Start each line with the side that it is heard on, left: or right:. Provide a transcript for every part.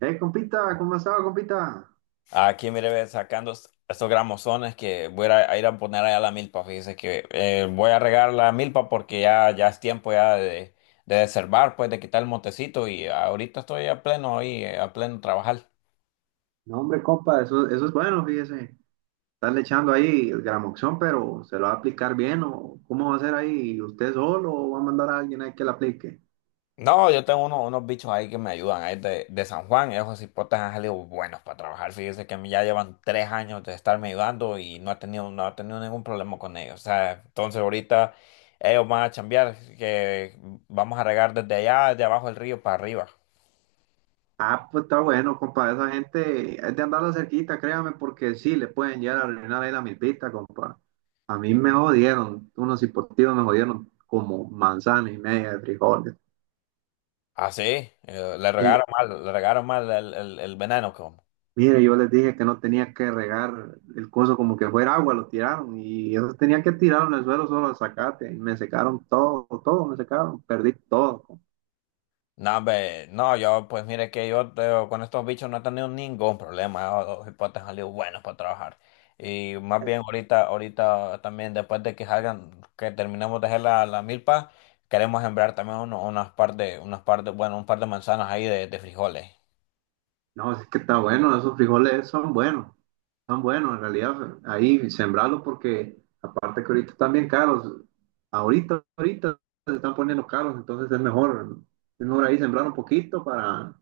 right: Compita, ¿cómo ha estado, compita?
left: Aquí, mire, ve, sacando estos gramozones que voy a ir a poner allá a la milpa. Fíjese que voy a regar la milpa porque ya es tiempo ya de desherbar, pues de quitar el montecito y ahorita estoy a pleno ahí, a pleno trabajar.
right: No, hombre, compa, eso es bueno, fíjese. Están echando ahí el gramoxón, pero ¿se lo va a aplicar bien o cómo va a ser ahí? ¿Usted solo o va a mandar a alguien ahí que la aplique?
left: No, yo tengo unos bichos ahí que me ayudan, ahí de San Juan, esos hipotes han salido buenos para trabajar. Fíjese que ya llevan 3 años de estarme ayudando y no he tenido ningún problema con ellos. O sea, entonces ahorita ellos van a chambear, que vamos a regar desde allá, de abajo del río para arriba.
right: Ah, pues está bueno, compa, esa gente es de andarla cerquita, créame, porque sí, le pueden llegar a arruinar ahí la milpita, compa. A mí me jodieron, unos hipotivos me jodieron como manzana y media de frijoles.
left: Así, le regaron mal el veneno. Como.
right: Mire, yo les dije que no tenía que regar el coso como que fuera agua, lo tiraron y eso tenía que tirar en el suelo solo al zacate y me secaron todo, todo me secaron, perdí todo.
left: No, hombre, no, yo, pues mire que con estos bichos no he tenido ningún problema. Los hipotes han salido buenos para trabajar. Y más bien ahorita también, después de que salgan, que terminemos de hacer la milpa, queremos sembrar también bueno, un par de manzanas ahí de frijoles.
right: No, es que está bueno, esos frijoles son buenos en realidad, ahí sembrarlos porque aparte que ahorita están bien caros, ahorita se están poniendo caros, entonces es mejor ahí sembrar un poquito para,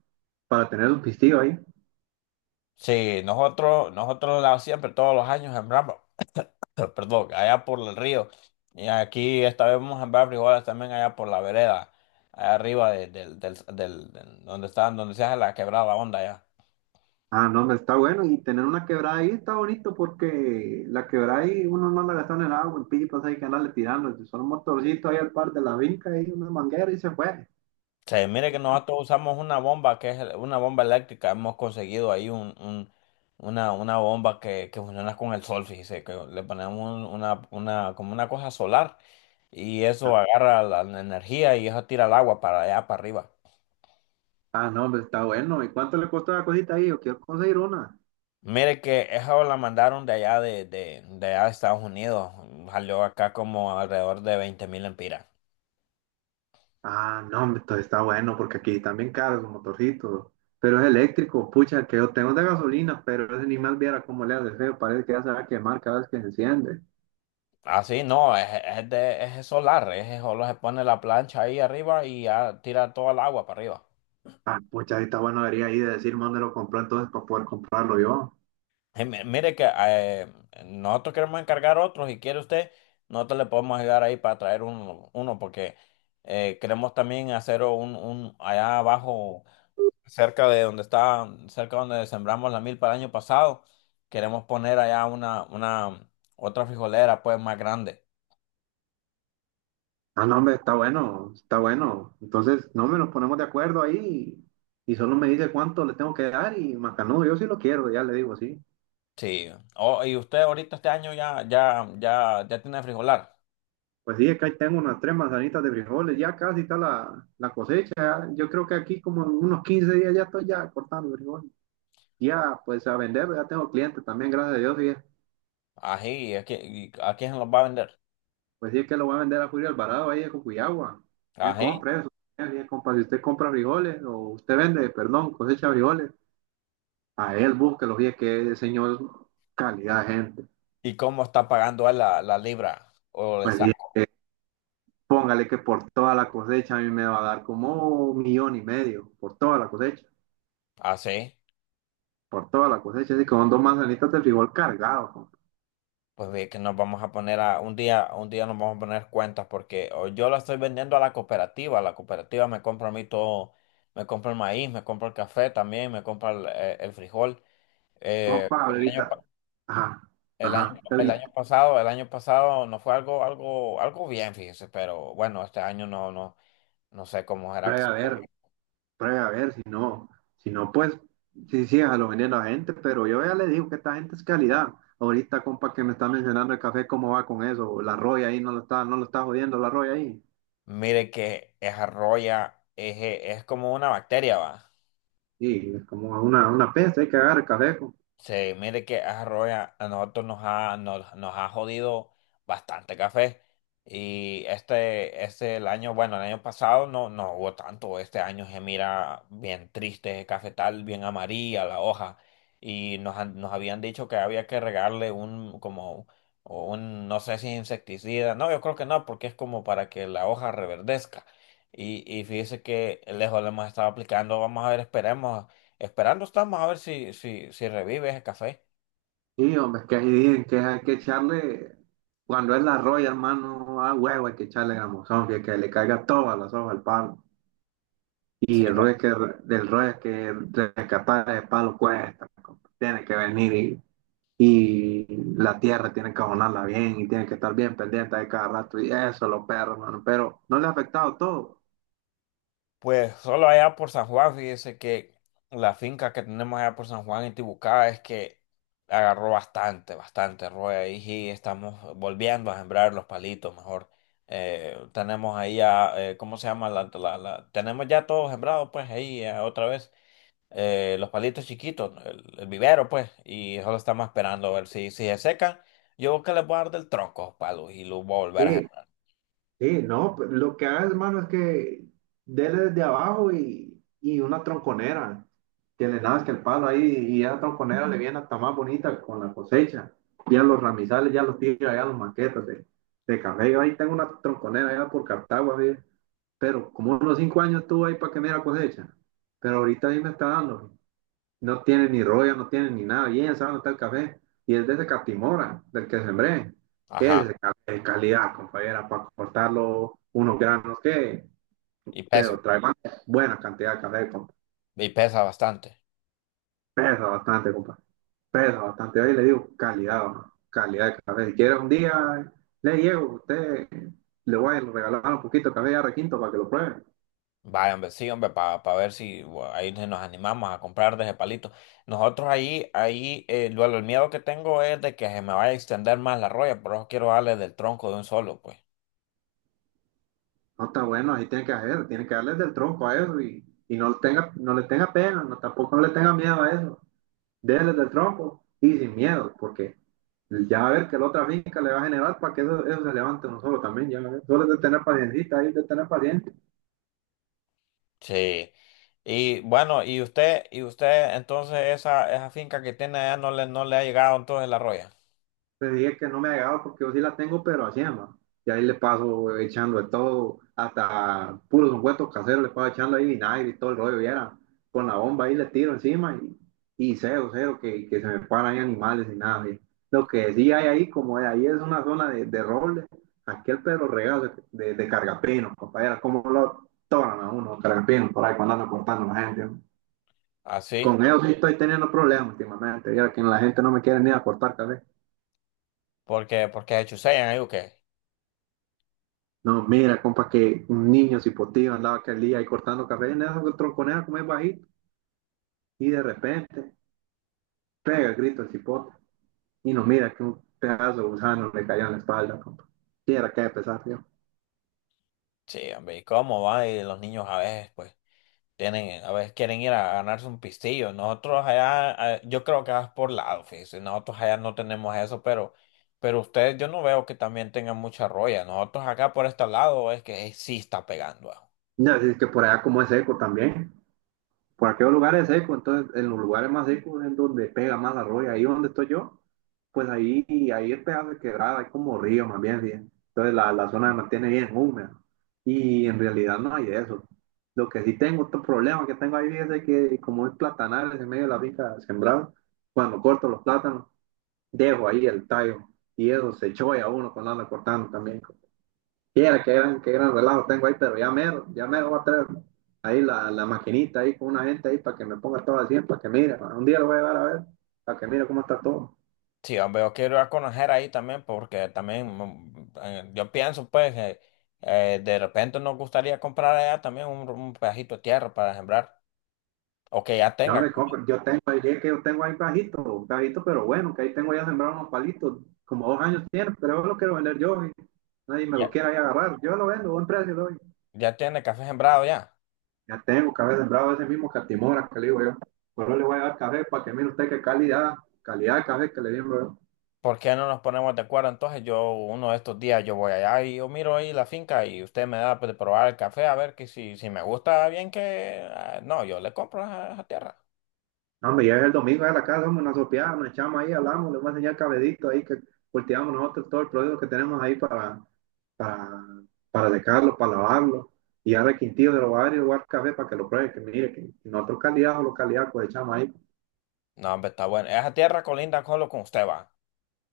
right: para tener un pistillo ahí.
left: Sí, nosotros siempre todos los años sembramos. Pero, perdón, allá por el río. Y aquí esta vez vamos a sembrar frijoles también allá por la vereda, allá arriba del donde está, donde se hace la quebrada onda allá.
right: Ah, no, me está bueno. Y tener una quebrada ahí está bonito porque la quebrada ahí uno no la gasta en el agua, en pipas hay que andarle tirando. Si son un motorcito ahí al par de la vinca ahí, una manguera y se fue.
left: Se mire que nosotros usamos una bomba que una bomba eléctrica. Hemos conseguido ahí una bomba que funciona con el sol, fíjese, que le ponemos una, como una cosa solar y eso agarra la energía y eso tira el agua para allá para arriba.
right: Ah, no, hombre, está bueno. ¿Y cuánto le costó la cosita ahí? Yo quiero conseguir una.
left: Mire que esa la mandaron de allá de allá de Estados Unidos. Salió acá como alrededor de 20,000 empiras.
right: Ah, no, hombre, entonces está bueno porque aquí también caro los motorcitos. Pero es eléctrico, pucha, el que yo tengo es de gasolina, pero ese ni más viera cómo le hace feo. Parece que ya se va a quemar cada vez que se enciende.
left: Ah, sí, no, es solar, es solo se pone la plancha ahí arriba y ya tira toda el agua para arriba.
right: Ah, pucha, ahí está bueno, debería ahí de decir dónde lo compró entonces para poder comprarlo yo.
left: Mire que nosotros queremos encargar otros, y quiere usted, nosotros le podemos ayudar ahí para traer uno, porque queremos también hacer un allá abajo, cerca de donde está, cerca donde sembramos la milpa el año pasado. Queremos poner allá otra frijolera, pues, más grande.
right: Ah, no, hombre, está bueno, está bueno. Entonces, no, hombre, nos ponemos de acuerdo ahí y, solo me dice cuánto le tengo que dar y macanudo, yo sí lo quiero, ya le digo, sí.
left: Sí. Oh, y usted ahorita este año ya tiene frijolar.
right: Pues sí, es que ahí tengo unas 3 manzanitas de frijoles, ya casi está la cosecha. Yo creo que aquí como en unos 15 días ya estoy ya cortando frijoles. Ya, pues a vender, ya tengo clientes también, gracias a Dios. Y,
left: Ají. ¿A quién se los va a vender?
right: pues sí, es que lo voy a vender a Julio Alvarado ahí de Cocuyagua. Él
left: Ají.
right: compra eso. Él, compa, si usted compra frijoles o usted vende, perdón, cosecha frijoles. A él búsquelo, y que el señor calidad de gente.
left: ¿Y cómo está pagando él la libra o el
right: Pues bien,
left: saco?
right: póngale que por toda la cosecha a mí me va a dar como un millón y medio, por toda la cosecha,
left: Así.
right: por toda la cosecha. Así que son 2 manzanitas de frijol cargados, compa.
left: Pues ve que nos vamos a poner a un día nos vamos a poner cuentas, porque o yo la estoy vendiendo a la cooperativa me compra a mí todo, me compra el maíz, me compra el café también, me compra el frijol.
right: No,
left: Eh, el año, pa-
right: ahorita, ajá,
left: el año,
right: ajá,
left: el
right: ahorita,
left: año pasado, el año pasado, no fue algo, algo bien, fíjese, pero bueno, este año no sé cómo será.
right: pruebe a ver, pruebe a ver, si no, si no, pues, sí, sí, a lo viene a gente, pero yo ya le digo que esta gente es calidad. Ahorita, compa, que me está mencionando el café, ¿cómo va con eso? La roya ahí, no lo está jodiendo la roya ahí.
left: Mire que es arroya, es como una bacteria, va.
right: Sí, es como a una peste, hay que agarrar el caleco.
left: Se mire que Arroya a nosotros nos ha jodido bastante café. Y bueno, el año pasado no hubo tanto. Este año se mira bien triste, cafetal, bien amarilla la hoja. Y nos habían dicho que había que regarle como, no sé si insecticida. No, yo creo que no, porque es como para que la hoja reverdezca. Y fíjese que lejos le hemos estado aplicando. Vamos a ver, esperemos. Esperando estamos a ver si revive ese café.
right: Sí, hombre, es que ahí dicen que hay que echarle, cuando es la roya, hermano, a huevo hay que echarle gamuzón, que le caiga todas las hojas al palo.
left: Sí.
right: Y el rollo es que, del rollo es que rescatar el palo cuesta, compa. Tiene que venir y, la tierra tiene que abonarla bien y tiene que estar bien pendiente de cada rato y eso, los perros, hermano, pero no le ha afectado todo.
left: Pues solo allá por San Juan, fíjese que la finca que tenemos allá por San Juan en Tibucá es que agarró bastante, bastante roya ahí, y estamos volviendo a sembrar los palitos mejor. Tenemos ahí ya, ¿cómo se llama? Tenemos ya todo sembrado, pues ahí, otra vez, los palitos chiquitos, el vivero, pues. Y solo estamos esperando a ver si se secan. Yo creo que les voy a dar del tronco, palos, y los voy a volver a
right: Sí,
left: sembrar.
right: sí, no, pues, lo que hagas, mano, es que dele desde abajo y una tronconera, que le nazca el palo ahí y esa tronconera le viene hasta más bonita con la cosecha. Ya los ramizales, ya los tira, ya los maquetas de café. Yo ahí tengo una tronconera allá por Cartago, así, pero como unos 5 años estuvo ahí para que me diera cosecha, pero ahorita ahí me está dando. No tiene ni rollo, no tiene ni nada. Bien, sabe dónde está el café. Y es de ese Catimora, del que sembré.
left: Ajá.
right: Es de calidad, compañera, para cortarlo unos granos que,
left: Y pesa,
right: pero trae más buena cantidad de café, compa.
left: y pesa bastante.
right: Pesa bastante, compa. Pesa bastante. Ahí le digo calidad, ¿no? Calidad de café. Si quiere un día, le llevo, usted le voy a regalar un poquito de café ya requinto para que lo pruebe.
left: Vaya, hombre, sí, hombre, para ver si bueno, ahí nos animamos a comprar de ese palito. Nosotros ahí, el miedo que tengo es de que se me vaya a extender más la roya, por eso quiero darle del tronco de un solo, pues.
right: No está bueno, así tiene que hacer, tiene que darle del tronco a eso y, no, le tenga, no le tenga pena, no, tampoco no le tenga miedo a eso. Déjenles del tronco y sin miedo, porque ya va a ver que la otra finca le va a generar para que eso se levante uno solo también, ya va a ver. Solo es de tener paciencia, ahí de tener paciencia.
left: Sí. Y bueno, y usted, entonces esa finca que tiene allá no le ha llegado entonces la roya.
right: Le dije que no me agregaba porque yo sí la tengo, pero así, ma. Y ahí le paso echando de todo, hasta puros ungüentos caseros, le paso echando ahí vinagre y todo el rollo, y era con la bomba ahí le tiro encima y cero, cero, que se me paran ahí animales y nada. Y lo que sí hay ahí, como ahí es una zona de roble, aquel Pedro Regazo de cargapino, compañera, como lo toman a uno, cargapino, por ahí cuando andan cortando a la gente. ¿No?
left: Así.
right: Con ellos sí estoy teniendo problemas últimamente, ya que la gente no me quiere ni a cortar café.
left: Porque se chusean ahí o qué.
right: No, mira, compa, que un niño se hipotiva andaba aquel día ahí cortando café en esa tronconera como es bajito y de repente pega el grito el cipote y nos mira que un pedazo de gusano le cayó en la espalda, compa. Y era que de pesar, tío.
left: Sí, hombre, ¿y cómo va? Y los niños a veces, pues, tienen, a veces quieren ir a ganarse un pistillo. Nosotros allá, yo creo que vas por lado, fíjese. Nosotros allá no tenemos eso, pero ustedes, yo no veo que también tengan mucha roya. Nosotros acá por este lado es que sí está pegando ah.
right: No, es que por allá como es eco también. Por aquellos lugares secos, entonces en los lugares más secos es donde pega más la roya. Ahí donde estoy yo, pues ahí es pedazo de quebrada, hay como río más bien. ¿Sí? Entonces la zona se mantiene bien húmeda. Y en realidad no hay de eso. Lo que sí tengo, otro problema que tengo ahí es de que como es platanales en medio de la finca sembrado, cuando corto los plátanos, dejo ahí el tallo. Y eso se choya uno cuando anda cortando también. Mira, qué gran relajo tengo ahí, pero ya mero voy a traer ahí la maquinita ahí con una gente ahí para que me ponga todo al 100, para que mire, un día lo voy a llevar a ver, para que mire cómo está todo.
left: Sí, hombre, yo quiero ir a conocer ahí también, porque también yo pienso, pues, que de repente nos gustaría comprar allá también un pedacito de tierra para sembrar, o que
right: No me compro, yo tengo ahí, es que yo tengo ahí bajito, bajito, pero bueno, que ahí tengo ya sembrado unos palitos, como 2 años tiene, pero yo lo quiero vender yo, y nadie me
left: ya,
right: lo quiera ahí agarrar, yo lo vendo, buen precio lo doy.
left: ya tiene café sembrado ya.
right: Ya tengo que haber sembrado ese mismo catimora que le digo yo, pero le voy a dar café para que mire usted qué calidad, calidad de café que le dimos.
left: ¿Por qué no nos ponemos de acuerdo? Entonces yo, uno de estos días, yo voy allá y yo miro ahí la finca y usted me da, pues, de probar el café, a ver que si me gusta bien. No, yo le compro esa tierra.
right: No, me llega el domingo a la casa, hombre, nos sopeamos, nos echamos ahí, hablamos, le vamos a enseñar el cabedito ahí que cultivamos nosotros todo el producto que tenemos ahí para, para, para secarlo, para lavarlo. Y ahora el quintillo de los barrios, guardar café para que lo pruebe, que mire, que nosotros calidad o localidad pues echamos ahí.
left: No, hombre, está bueno. Esa tierra colinda con lo que usted va.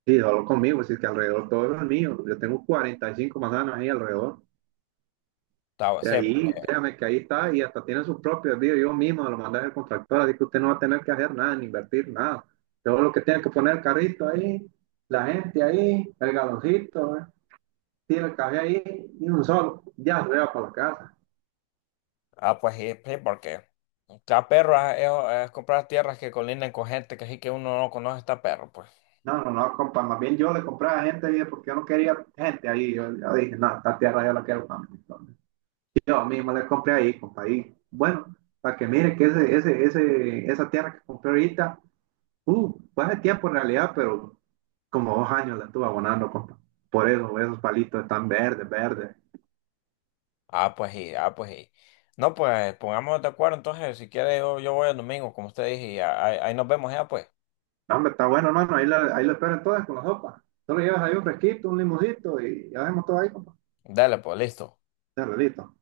right: Y solo conmigo, así que alrededor todo es mío. Yo tengo 45 manzanas ahí alrededor.
left: Está
right: De
left: sí, porque...
right: ahí, créame que ahí está y hasta tiene sus propios vídeos. Yo mismo se lo mandé al contractor, así que usted no va a tener que hacer nada, ni invertir nada. Todo lo que tiene que poner el carrito ahí, la gente ahí, el galoncito, ¿eh? Tiene el café ahí y un solo, ya se lleva para la casa.
left: Ah, pues sí, sí, porque... Está perro, es comprar tierras que colindan con gente que sí, que uno no conoce, está perro, pues.
right: No, no, no, compa, más bien yo le compré a gente ahí porque yo no quería gente ahí. Yo dije, no, esta tierra yo la quiero para mí. Entonces, yo mismo le compré ahí, compa, ahí. Bueno, para que mire que esa tierra que compré ahorita, fue hace tiempo en realidad, pero como 2 años la estuve abonando, compa. Por eso, esos palitos están verdes, verdes.
left: Ah, pues sí, ah, pues sí. No, pues pongámonos de acuerdo entonces. Si quiere, yo, voy el domingo, como usted dije, y ahí nos vemos ya, pues.
right: No, hombre, está bueno, hermano. Ahí la esperan todas con la sopa. Solo llevas ahí un fresquito, un limoncito y ya vemos todo ahí, compa.
left: Dale, pues, listo.
right: Ya, listo.